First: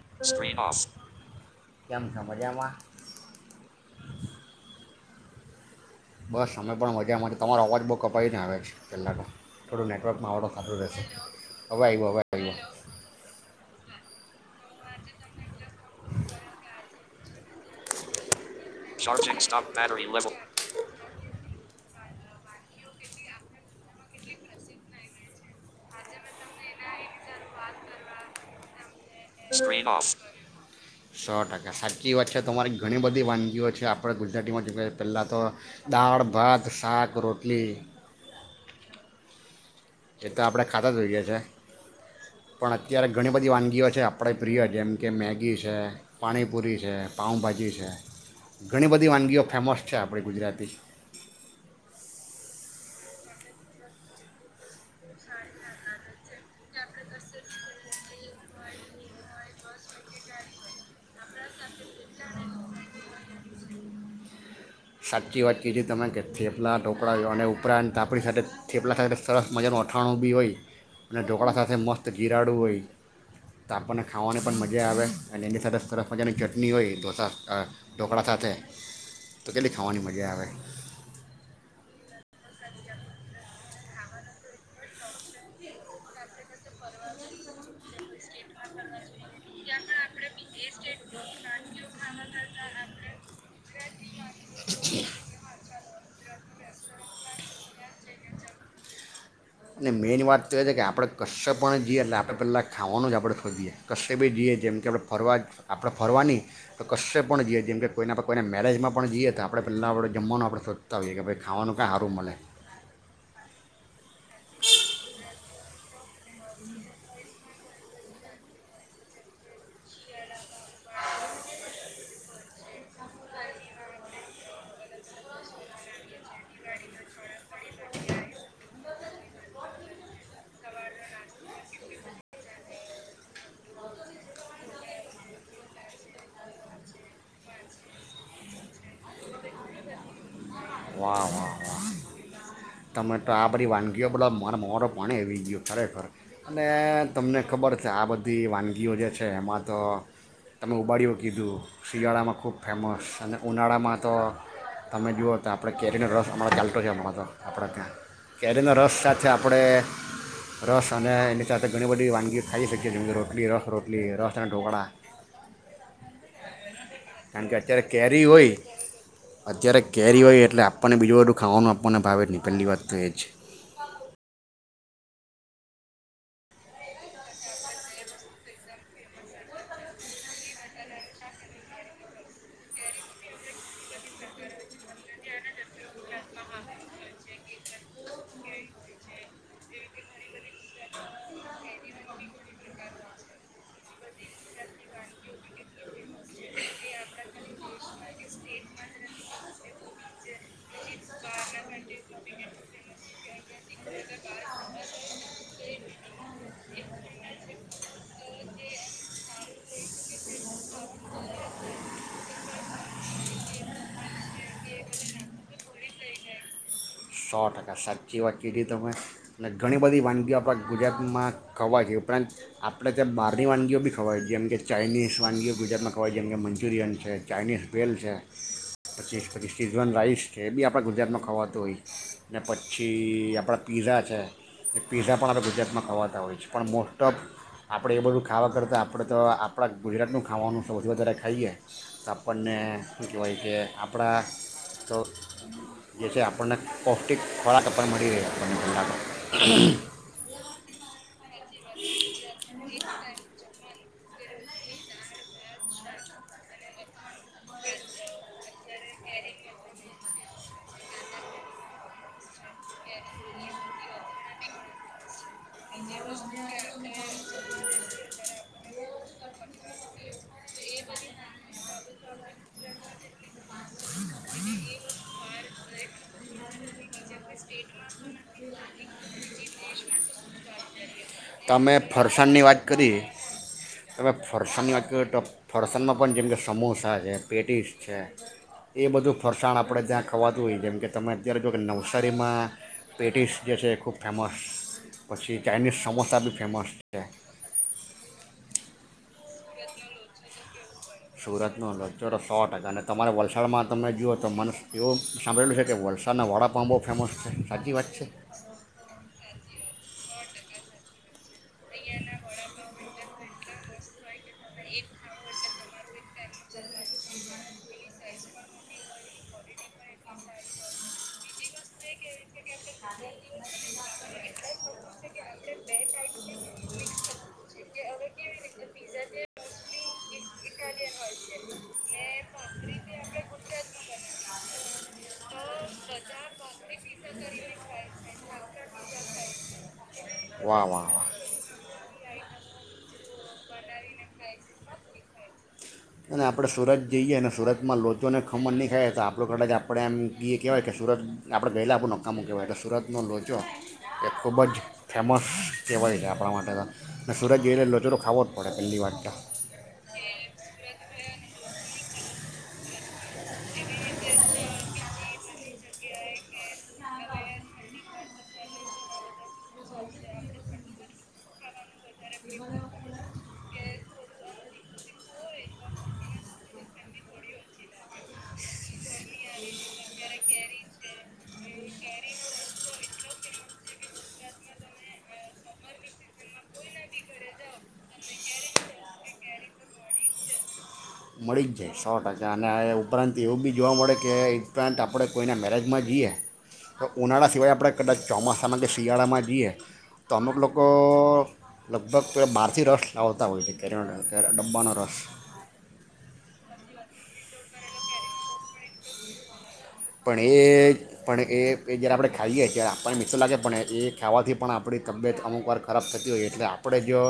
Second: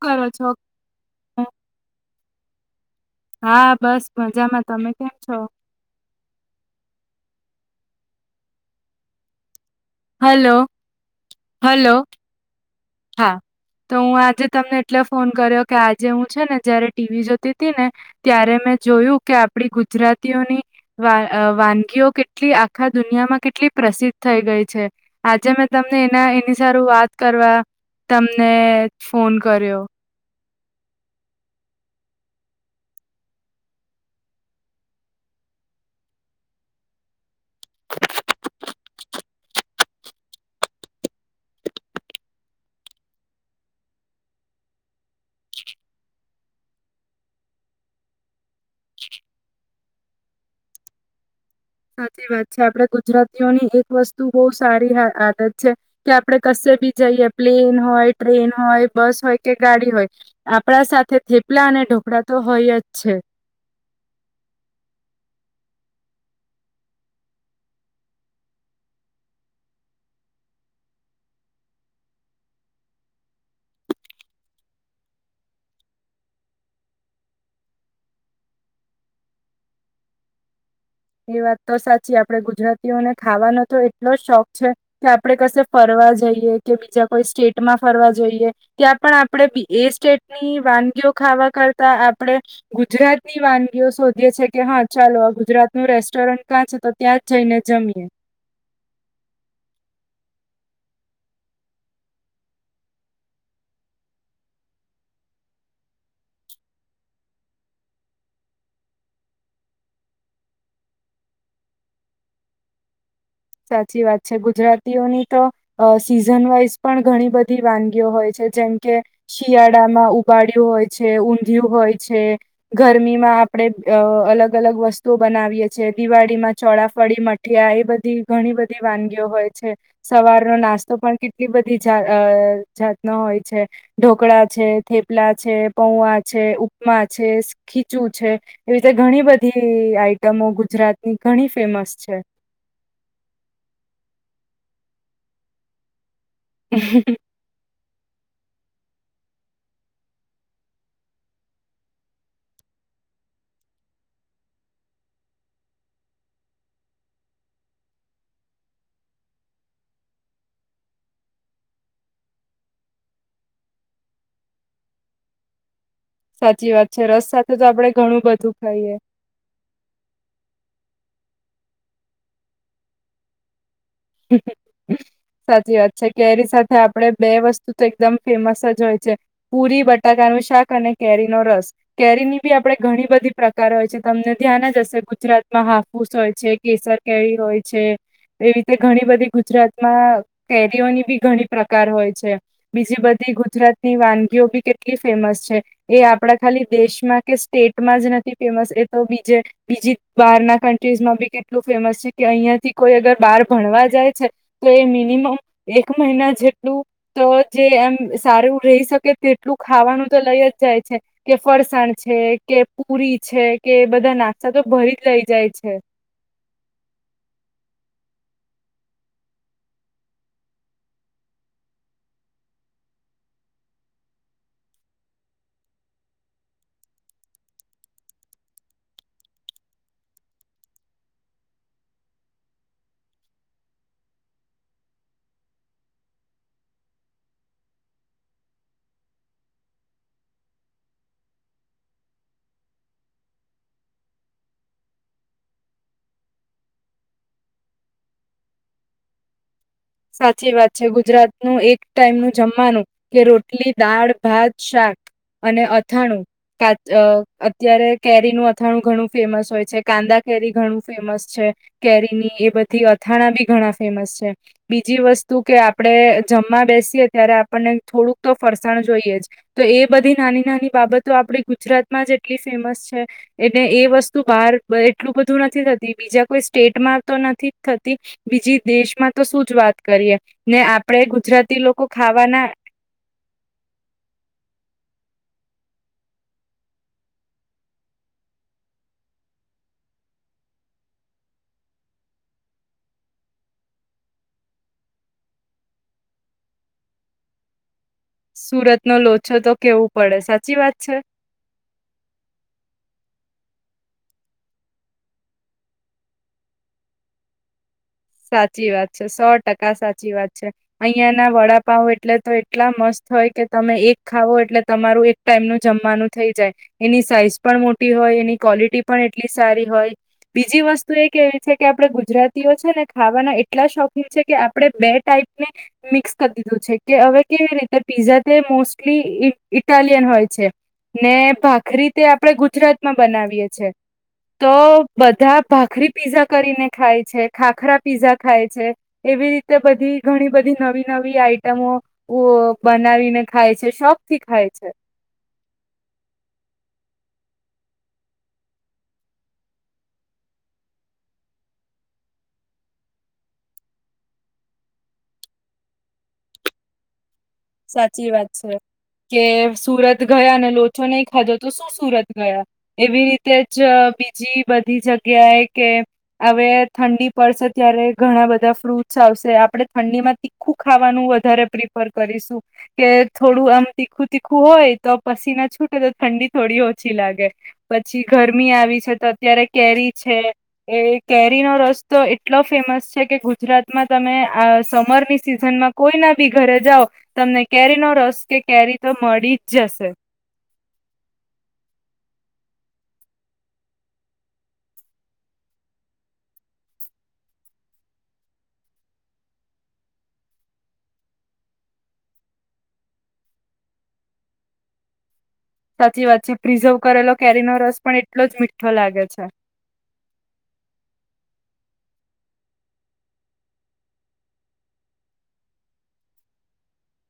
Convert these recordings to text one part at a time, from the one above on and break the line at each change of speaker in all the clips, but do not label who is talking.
કરો છો?
Screen off વાજામાં
હા બસ મજામાં તમે કેમ છો
બસ અમે પણ મજામાં તમારો અવાજ બહુ કપાવી ને આવે છે પેલા તો થોડું નેટવર્કમાં આવડો
હલો
સારું રહેશે હવે
હલો
આવ્યો હવે આવ્યો
હા તો હું આજે તમને એટલે ફોન કર્યો કે આજે હું છે ને જયારે ટીવી જોતી હતી ને ત્યારે મે જોયું કે આપડી ગુજરાતીઓની વાનગીઓ કેટલી આખા દુનિયામાં કેટલી પ્રસિદ્ધ થઈ ગઈ છે આજે મેં તમને એના એની સારું વાત કરવા તમને ફોન
[inaudible]
કર્યો.
સો ટકા સાચી વાત છે તમારી ઘણી બધી વાનગીઓ છે આપણે ગુજરાતીમાં જો પહેલા તો દાળ ભાત શાક રોટલી એ તો આપણે ખાતા જ હોઈએ છે પણ અત્યારે ઘણી બધી વાનગીઓ છે આપણે પ્રિય જેમ કે મેગી છે પાણીપુરી છે પાઉભાજી છે ઘણી બધી વાનગીઓ ફેમસ છે આપણી ગુજરાતી
સાચી વાત છે આપણે ગુજરાતીઓની એક વસ્તુ બહુ સારી આદત છે કે આપડણે કશે બી જઈએ પ્લેન હોય ટ્રેન હોય બસ હોય કે ગાડી હોય આપણા સાથે થેપલા અને ઢોકળા તો હોય જ છે
સાચી વાત કીધી તમે કે થેપલા ઢોકા અને ઉપરાંત તાપડી સાથે થેપલા સાથે સરસ મજાનું અથાણું બી હોય અને ઢોકળા સાથે મસ્ત જીરાડું હોય તોાપણને ખાવાની પણ મજા આવે અને એની સાથે સરસ મજાની ચટણી હોય ઢોસા ઢોકળા સાથે તો કેટલી ખાવાની મજા આવે
એ વાત તો સાચી આપડે ગુજરાતીઓને ખાવાનો તો એટલો જ શોખ છે કે આપડે કશે ફરવા જઈએ કે બીજા કોઈ સ્ટેટમાં ફરવા જઈએ ત્યાં પણ આપે એ સ્ટેટ ની વાનગીઓ ખાવા કરતા આપણે ગુજરાતની વાનગીઓ શોધી [unintelligible] કે હા ચાલો આ ગુજરાત નું રેસ્ટોરન્ટ ત્યાં છે તો ત્યાં જ જઈને જમીએ
અને મેઇન વાત તો એ છે કે આપણે કશશે પણ જઈએ એટલે આપણે પહેલા ખાવાનું જ આપણે શોધીએ કશે બી જઈએ જેમ કે આપણે ફરવા આપણે ફરવા નહીં તો કશે પણ જઈએ જેમ કે કોઈને આપણે કોઈને મેરેજમાં પણ જઈએ તો આપણે પહેલાં આપણે જમવાનું આપણે શોધતા હોઈએ કે ભાઈ ખાવાનું કાં સારું મળે
સાચી વાત છે ગુજરાતીઓની તો અ સીઝન વાઈઝ પણ ઘણી બધી વાનગીઓ હોય છે જેમ કે શિયાળામાં ઉબાડય્યું હોય છે ઊંધિયું હોય છે ગરમીમાં આપણેે અલગ અલગ વસ્તુઓ બનાવીએ છેએ દિવાળીમાં ચોળાફળી મઠિયા એ બધી ઘણી બધી વાનગીઓ હોય છે સવારનો નાસ્તો પણ કેટલી બધીત જાતનો હોય છે ઢોકળા છે થેપલા છે પૌઆ છે ઉપમા છે ખીચું છે એવી રીતે ઘણી બધી આઈટમો ગુજરાતની ઘણી ફેમસ છે
મેં તો આ બધી વાનગીઓ બલાયા માર મોઠેં પાણી આવી ગયો ખરેખર અને તમને ખબર છે આ બધી વાનગીઓ જે છે એમાં તો તમે ઉબાડીઓ કીધું શિયાળામાં ખૂબ ફેમસ અને ઉનાળામાં તો તમે જુઓ તો આપણે કેરીનો રસ હમણાં ચાલતો છે હમણાં તો આપણા ત્યાં કેરીનો રસ સાથે આપણે રસ અને એની સાથે ઘણી બધી વાનગી ખાઈ શકીએ જેમ કે રોટલી રસ રોટલી રસ અને ઢોકળા
સાચી વાત છે રસ
કારણ
સાથે
કે
તો
અત્યારે
આપડે ઘણું
કેરી
બધું
હોય
ખાઈએ.
અત્યારે કેરી હોય એટલે આપણને બીજું બધું ખાવાનું આપવાને ભાવે અને પલ્લી વાત તો છે
સાચી વાત છે કેરી સાથે આપડે બે વસ્તુ તો એકદમ ફેમસ જ હોય છે પુરી બટાકાનું શાક અને કેરીનો રસ કેરી ની બી આપડણે ઘણી બધી પ્રકાર હોય છે તમને ધ્યાન જ હશે ગુજરાતમાં હાપુસ હોય છે કેસર કેરી હોય છે એવી તે ઘણી બધી ગુજરાતમાં કેરીઓની બી ઘણી પ્રકાર હોય છે બીજી બધી ગુજરાતની વાનગીઓ બી કેટલી ફેમસ છે એ આપણા ખાલી દેશમાં કે સ્ટેટમાં જ નથી ફેમસ એ તો બીજે બીજી બહારના કન્ટ્રીઝમાં બી કેટલું ફેમસ છે કે અહિંયાથી કોઈ અગર બાર ભણવા જાય છે તો એ મિનિમમ એક મહિના જેટલું તો જે એમ સારું રહી શકે તેટલું ખાવાનું તો લઈ જ જાય છે કે ફરસાણ છે કે પુરી છે કે બધા નાસ્તા તો ભરી જ લઈ જાય છે.
સો ટકા સાચી વાતચી હતી તમે અને ઘણી બધી વાનગીઓ આપણા ગુજરાતમાં ખાવાય છે ઉપરાંત આપણે ત્યાં બહારની વાનગીઓ બી ખવાય જેમ કે ચાઇનીઝ વાનગીઓ ગુજરાતમાં ખવાય જેમ કે મંચુરિયન છે ચાઇનીઝ ભેલ છે પચીસ પચીસ સીઝવન રાઇસ છે એ બી આપણે ગુજરાતમાં ખવાતું હોય છે. ને પછી આપણા પીઝા છે એ પીઝા પણ આપણે ગુજરાતમાં ખાવાતા હોય છે પણ મોસ્ટ ઓફ આપણે એ બધું ખાવા કરતાં આપણે તો આપણા ગુજરાતનું ખાવાનું વધુ વધારે ખાઈએ તો આપણને શું કહેવાય કે આપણા તો જે છે આપણને પૌષ્ટિક ખોરાક આપણ મળી રહે આપણને ગલા.
સાચી વાત છે ગુજરાતનું એક ટાઈમનું જમવાનું કે રોટલી દાળ ભાત શાક અને અથાણું કાચ અત્યારે કેરીનું અથાણું ઘણું ફેમસ હોય છે કાંદા કેરી ઘણું ફેમસ છે કેરીની એ બધી અથાણા બી ઘણા ફેમસ છે બીજી વસ્તુ કે આપણેે જમવા બેસીએ ત્યારે આપણને થોડુંક તો ફરસાણ જોઈએ જ તો એ બધી નાની નાની બાબતો આપડી ગુજરાતમાં જ એટલી ફેમસ છે એને એ વસ્તુ બહાર એટલું બધું નથી થતી બીજા કોઈ સ્ટેટમાં તો નથી જ થતી બીજી દેશમાં તો શું વાત કરીએ ને આપ
તો અમે ફરસાણની વાત કરી તમે ફરસાણની વાત કરી તો ફરસાણમાં પણ જેમકે સમોસા છે પેટીસ છે એ બધું ફરસાણ આપણે ત્યાં ખાવાતું હોઈ જેમ કે તમે અત્યારે જો કે નવસારીમાં પેટીસ જે છે ખૂબ ફેમસ પછી ચાઇનીઝ સમોસા બી ફેમસ છે
સુરત નો લોચો તો કેવું પડે સાચી વાત છે.
સુરત નો લોચો તો સો ટકા અને તમારે વલસાડમાં તમે જુઓ તો માનસ એવું સાંભળેલું છે કે વલસાના વડાપાંવ બહુ ફેમસ છે સાચી વાત છે
સાચી વાત છે. સો ટકા સાચી વાત છે. અહિયાં ના વડાપાવ એટલે તો એટલા મસ્ત હોય કે તમે એક ખાવો એટલે તમારું એક ટાઈમ ન જમવાનું થઈ જાય એની સાઈઝ પણ મોટી હોય એની ક્વોલિટી પણ એટલી સારી હોય બીજી વસ્તુ એ કેવી છે કે આપડે ગુજરાતીઓ છે ને ખાવાના એટલા શોખીન છે કે આપડણે બે ટાઈપને મિક્સ કરી દીધું છે કે હવે કેવી રીતે પીઝા તે મોસ્ટલી ઇટાલિયન હોય છે ને ભાખરી તે આપણે ગુજરાતમાં બનાવીએ છે તો બધા ભાખરી પીઝા કરીને ખાય છે. ખાખરા પીઝા ખાય છે એવી રીતે બધી ઘણી બધી
વાહ
નવી
વાહ વાહ
નવી આઈટમો ઉ બનાવીને ખાય છે શોખ થી ખાય છે
અને આપણે સુરત જઈએ અને સુરતમાં લોચોને ખમણ ન ખાય તો આપણું કદ જ આપણે એમ એ કહેવાય કે સુરત આપણે પહેલા આપણું નક્કામું કહેવાય તો સુરતનો લોચો એ ખૂબ જ ફેમસ કહેવાય છે આપણા માટે તો અને સુરત જઈએ એટલે લોચો તો
સાચી
ખાવો જ
વાત
પડે
છે
પહેલી વાત તો
કે સુરત ગયા ને લોચો નહી ખધો તો શું સુરત ગયા એવી રીતે જ બીજી બધી જગ્યાએ કે હવે ઠંડી પડશે ત્યારે ઘણા બધા ફ્રૂટસ આવશે. આપડે ઠંડીમાં તીખું ખાવાનું વધારે પ્રિફર કરીશ. કે થોડું આમ તીખું તીખું હોય તો પસીના છૂટે તો ઠંડી થોડી ઓછી લાગે પછી ગરમી આવી છે તો અત્યારે કેરી છે એ કેરીનો રસતો એટલો ફેમસ છે કે ગુજરાતમાં તમે સમરની સિઝનમાં કોઈના બી ઘરે જાઓ. તમને કેરીનો રસ કે કેરી તો મળી જ જશે.
મળી જ જાય સો ટકા અને એ ઉપરાંત એવું બી જોવા મળે કે ઉપરાંત આપણે કોઈના મેરેજમાં જઈએ તો ઉનાળા સિવાય આપણે કદાચ ચોમાસામાં કે શિયાળામાં જઈએ તો અમુક લોકો લગભગ બહારથી રસ લાવતા હોય છે કે ડબ્બાનો રસ
સાચી વાત છે પ્રિઝર્વ કરેલો કેરીનો રસ પણ એટલો જ મીઠો લાગે છે.
પણ એ પણ એ જ્યારે આપણે ખાઈએ ત્યારે આપણને મીઠો લાગે પણ એ ખાવાથી પણ આપણી તબિયત અમુકવાર ખરાબ થતી હોઈ એટલે આપણે જો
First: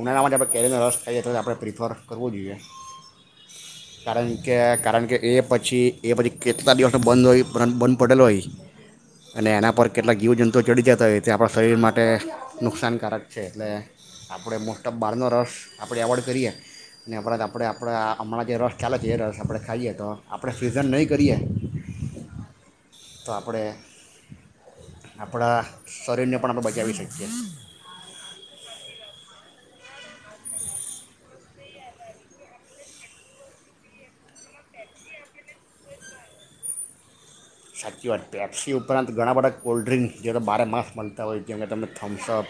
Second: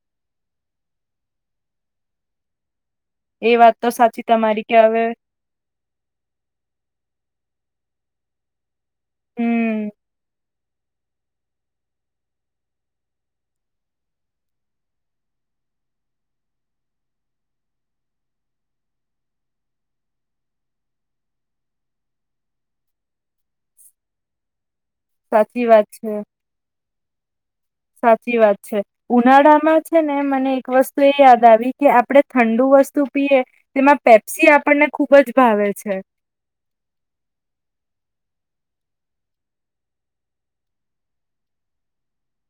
ઉનાળામાં જ આપણે કેરીનો રસ ખાઈએ તો આપણે પ્રિફર કરવો જોઈએ.
એ વાત તો સાચી
કારણ કે
તમારી હવે
કારણ કે એ પછી એ પછી કેટલા દિવસ બંધ હોય બંધ બંધ પડેલ હોય. અને એના
હમ
પર કેટલાક જીવજંતુ તો ચડી જતા હોય તે આપણા શરીર માટે નુકસાનકારક છે એટલે આપણે મોસ્ટ ઓફ બહારનો રસ આપણે એવોઇડ કરીએ ને બરા આપણે આપણા હમણાં જે રસ ચાલે છે એ રસ આપણે ખાઈએ તો આપણે ફ્રીઝન નહીં કરીએ. તો આપણે આપણા
સાચી વાત છે
શરીરને પણ આપણે બચાવી શકીએ
સાચી વાત છે. ઉનાળામાં જ છે ને મને એક વસ્તુ એ યાદ આવી કે આપણે ઠંડુ વસ્તુ પીએ તેમાં પેપ્સી આપણને ખુબ જ ભાવે છે.
સાચી વાત પેપ્સી ઉપરાંત ઘણા બધા કોલ્ડ્રિંકસ જે બારે માસ મળતા હોય જે કે તમને થમ્સઅપ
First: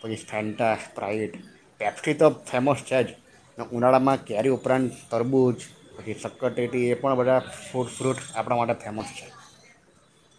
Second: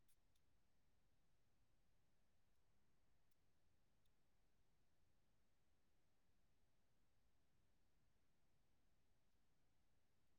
પછી ફેન્ટા સ્પ્રાાઈટ પેપ્સી તો ફેમસ છે જ ઉનાળામાં કેરી ઉપરાંત તરબૂચ પછી સક્કરટેટી એ પણ બધા ફ્રૂટ ફ્રૂટસ આપણા માટે ફેમસ છે.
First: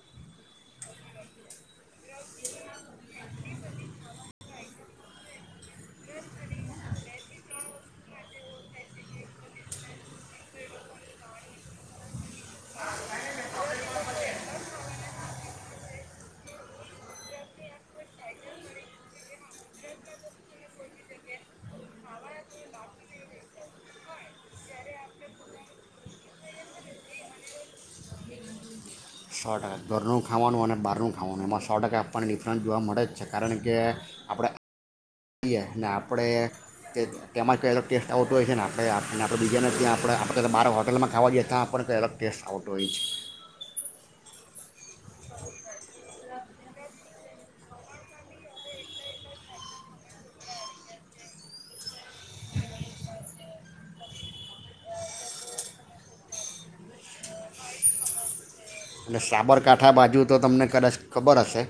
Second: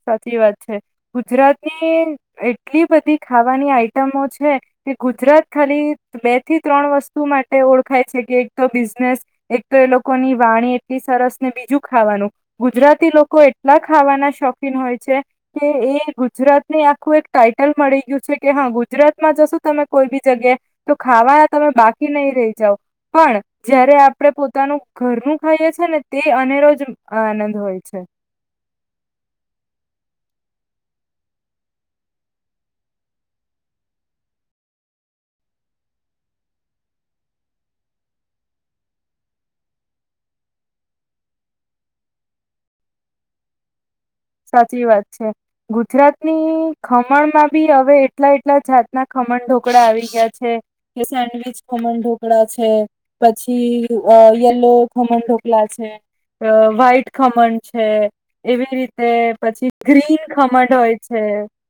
સાચી વાત છે. ગુજરાતની એટલી બધી ખાવાની આઈટમો છે કે ગુજરાત ખાલી બે થી ત્રણ વસ્તુ માટે ઓળખાય છે કે એક તો બિઝનેસ એક તો એ લોકોની વાણી એટલી સરસ ને બીજું ખાવાનું ગુજરાતી લોકો એટલા ખાવાના શોખ હોય છે કે એ ગુજરાતને આખું એક ટાઈટલ મળી ગયું છે કે હા ગુજરાતમાં જશો તમે કોઈ બી જગ્યાએ તો ખાવા તમે બાકી નહી રય જાય પણ જયારે આપણે પોતાનું ઘરનું ખાઈએ છે ને તે અનેરોજ આનંદ હોય છે.
સો ટકા ઘરનું ખાવાનું અને બહારનું ખાવાનું એમાં સો ટકા આપવાની ડિફરન્સ જોવા મળે જ છે કારણ કે આપણે કઈએ ને આપણે તેમાં કંઈ અલગ ટેસ્ટ આવતો હોય છે ને આપણેને આપણે બીજાને ત્યાં આપણે આપણે ક બાર હોટલમાં ખાવા જઈએ ત્યાં આપણને કંઈ અલગ ટેસ્ટ આવતો હોય છે.
સાચી વાત છે ગુજરાતની ખમણ માં બી હવે એટલા એટલા જાતના ખમણ ઢોકળા આવી ગયા છે કે સેન્ડવીચ ખમણ ઢોકળા છે પછી યલો ખમણ ઢોકળા છે, વ્હાઈટ ખમણ છે એવી રીતે
અને
પછી
સાબરકાંઠા બાજુ
ગ્રીન
તો તમને
ખમણ
કદાચ
હોય છે
ખબર હશે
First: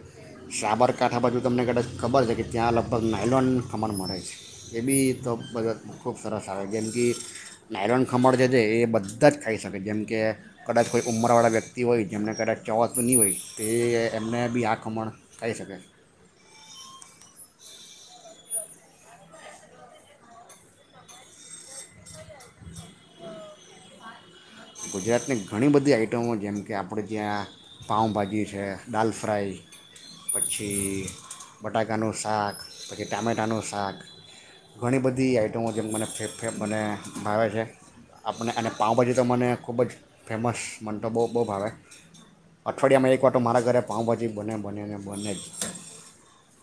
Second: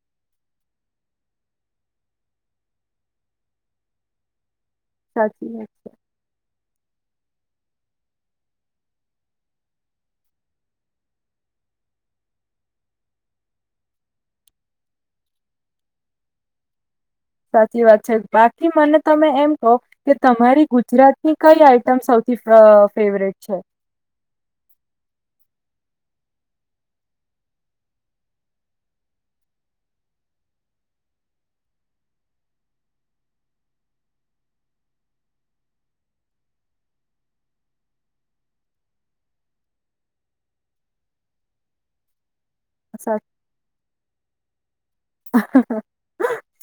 સાબરકાંઠા બાજુ તમને કદાચ ખબર છે કે ત્યાં લગભગ નાઇલોન ખમણ મળે છે. એ બી તો
સાચી
મ
વાત છે
ખૂબ સરસ જેમ કે નાયલોન ખમણ છે એ બધા જ ખાઈ શકે જેમ કે કદાચ કોઈ ઉંમરવાળા વ્યક્તિ વ્યક્તિ હોય જેમને કદાચ ચવાતું નહી હોય તે એમને બી આ ખમણ ખાઈ શકે.
સાચી વાત છે બાકી મને તમે એમ કહો કે તમારી ગુજરાતની કઈ આઈટમ સૌથી ફેવરેટ છે.
ગુજરાતની ઘણી બધી આઈટમો જેમ કે આપણે ત્યાં પાઉભાજી છે, દાલ ફ્રાય પછી બટાકાનું શાક પછી ટામેટાનું શાક ઘણી બધી આઈટમો જેમ મને ફેે મને ભાવે છે. આપણે અને પાઉભાજી તો મને ખૂબ જ ફેમસ મન તો બો બો ભાવે.
સા
અઠવાડિયામાં એક વાર તો મારા ઘરે પાાવભાજી બન્યા બને્યાને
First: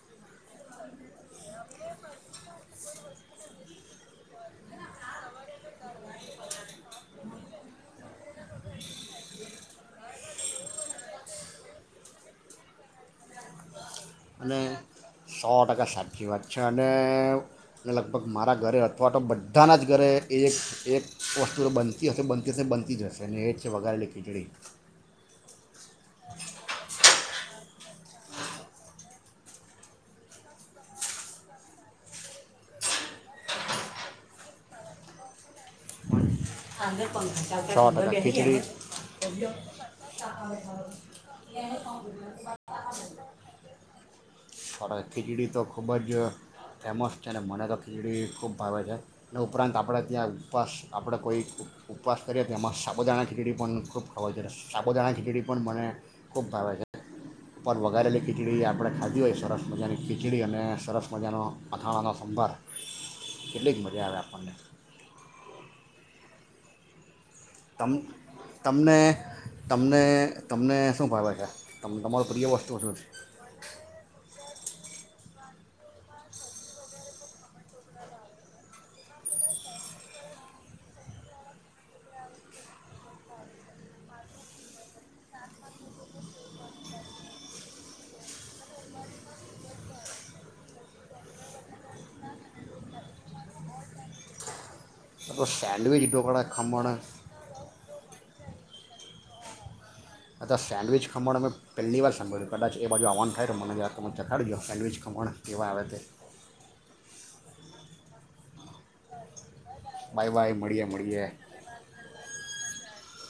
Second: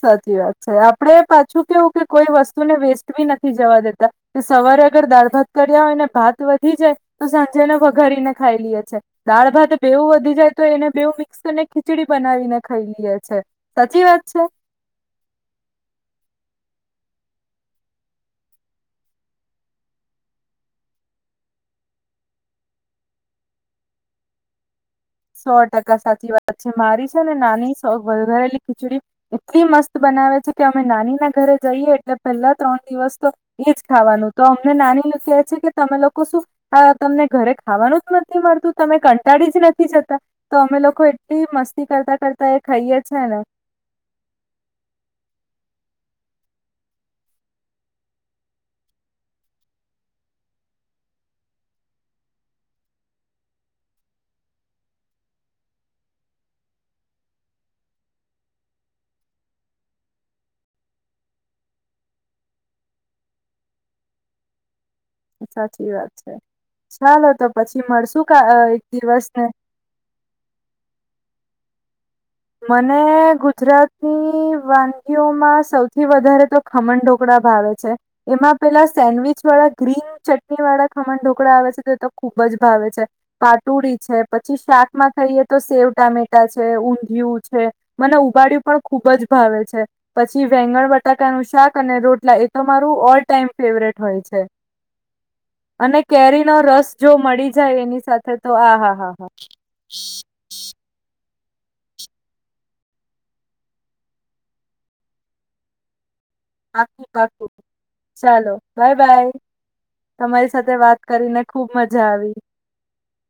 સાચી વાત છે આપ આપણેે પાછું કેવું કે કોઈ વસ્તુને વેસ્ટ બી નથી જવા દેતા કે સવારે અગર દાળ ભાત કર્યા હોય ને ભાત વધી જાય તો સાંજેને વઘાારીને ખાઈ લઈએ છીએ દાળ ભાત બેવ વધી જાય તો એને બેવું મિક્સ અને ખીચડી બનાવીને ખાઈ લઈએ. છે. સાચી વાત છે.
અને સો ટકા સાચી વાત છે અને અને લગભગ મારા ઘરે અથવા તો બધાના જ ઘરે એ એક વસ્તુ તો બનતી હશે બનતી હશે બનતી જ હશે એ જ છે વઘારેલી ખીચડી.
સો ટકા સાચી વાત છે મારી ને નાની વાઘરેલી ખીચડી એટલી મસ્ત બનાવે છે કે અમે નાની ના ઘરે જઈએ એટલે પહેલા ત્રણ દિવસ તો એજ ખાવાનું તો અમને નાની કેહે છે કે તમે લોકો શું હા તમને ઘરે
સો
ખાવાનું
ટકા
જ નથી
ખીચડી
મળતું તમે કંટાળી જ નથી જતા. તો અમે લોકો એટલી મસ્તી કરતા કરતા એ ખાઈએ છેને.
સો ટકા ખીચડી તો ખૂબ જ ફેમસ છે મને તો ખીચડી ખૂબ ભાવે છે અને ઉપરાંત આપણે ત્યાં ઉપવાસ આપણે કોઈ ઉપવાસ કરીએ તો એમાં સાબુદાણા ખીચડી પણ ખૂબ ખવાય છે સાબુદાણા ખીચડી પણ મને ખૂબ ભાવે છે ઉપરવઘારેેલી ખીચડી આપણે ખાધી હોય સરસ મજાની ખીચડી અને સરસ મજાનો મથાણાનો સંભાર એટલી જ મજા આવે આપણને
સાચી વાત છે ચાલો. તો પછી
તમ
મળશું કા અ એક
તમને
દિવસ ને
તમને તમને શું ફાવે છે. તમ તમારું પ્રિય વસ્તુ શું
મને ગુજરાતની વાનગીઓમાં સૌથી વધારે તો ખમણ ઢોકળા ભાવે છે એમાં પેલા સેન્ડવીચ વાળા ગ્રીન ચટણી વાળા ખમણ ઢોકળા આવે છે તે તો ખુબ જ ભાવે છે પાટુડી છે પછી શાકમાં ખાઈએ તો સેવ ટામેટા છે ઊ જીવ છે મને ઉબાડું પણ ખુબ જ ભાવે છે પછી વેંગણ બટાકાનું શાક અને રોટલા એ તો મારું ઓલ ટાઈમ ફેવરેટ હોય છે.
છે તો
અને
સેન્ડવિચ
કેરી
ઢોકળા
નો
ખમણ
રસ જો મળી જાય એની સાથે તો હા હા હા હા.
અ્ સેન્ડવિચ ખમણ અમે પહેલી વાર સાભળ્યું કદાચ એ બાજુ આવવાન થાય મને જ તો ચખાડીજો સેન્ડવીિચ કમણ એવા આવે તે.
પા ચાલો બાય બાય.
બાય
તમારી
બાય
સાથે
મળીએ
વાત
મળીએ
કરીને ખુબ મજા આવી.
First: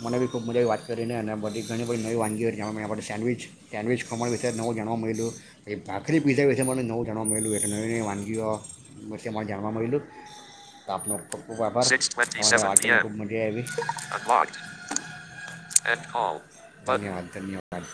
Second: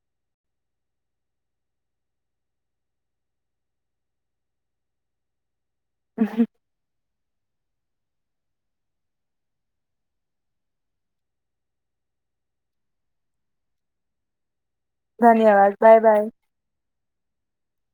મને બી ખૂબ મજા આવી વાત કરીને અને બધી ઘણી બધી નવી વાગી સેન્ડવિચ સેન્ડવિચ ખમણ વિશે નવું જાણવા મળલ્યું. એ ભખરી પીઝા વિ છે મને નવ જાવા મળલ નવી વાનગીઓ જાણવા મળલ આપનો ખૂબ આભાર ખબ મજા આવી. [inaudible]
ધન્યવાદ બાય બાય.
ધન્યવાદ ધન્યવાદ.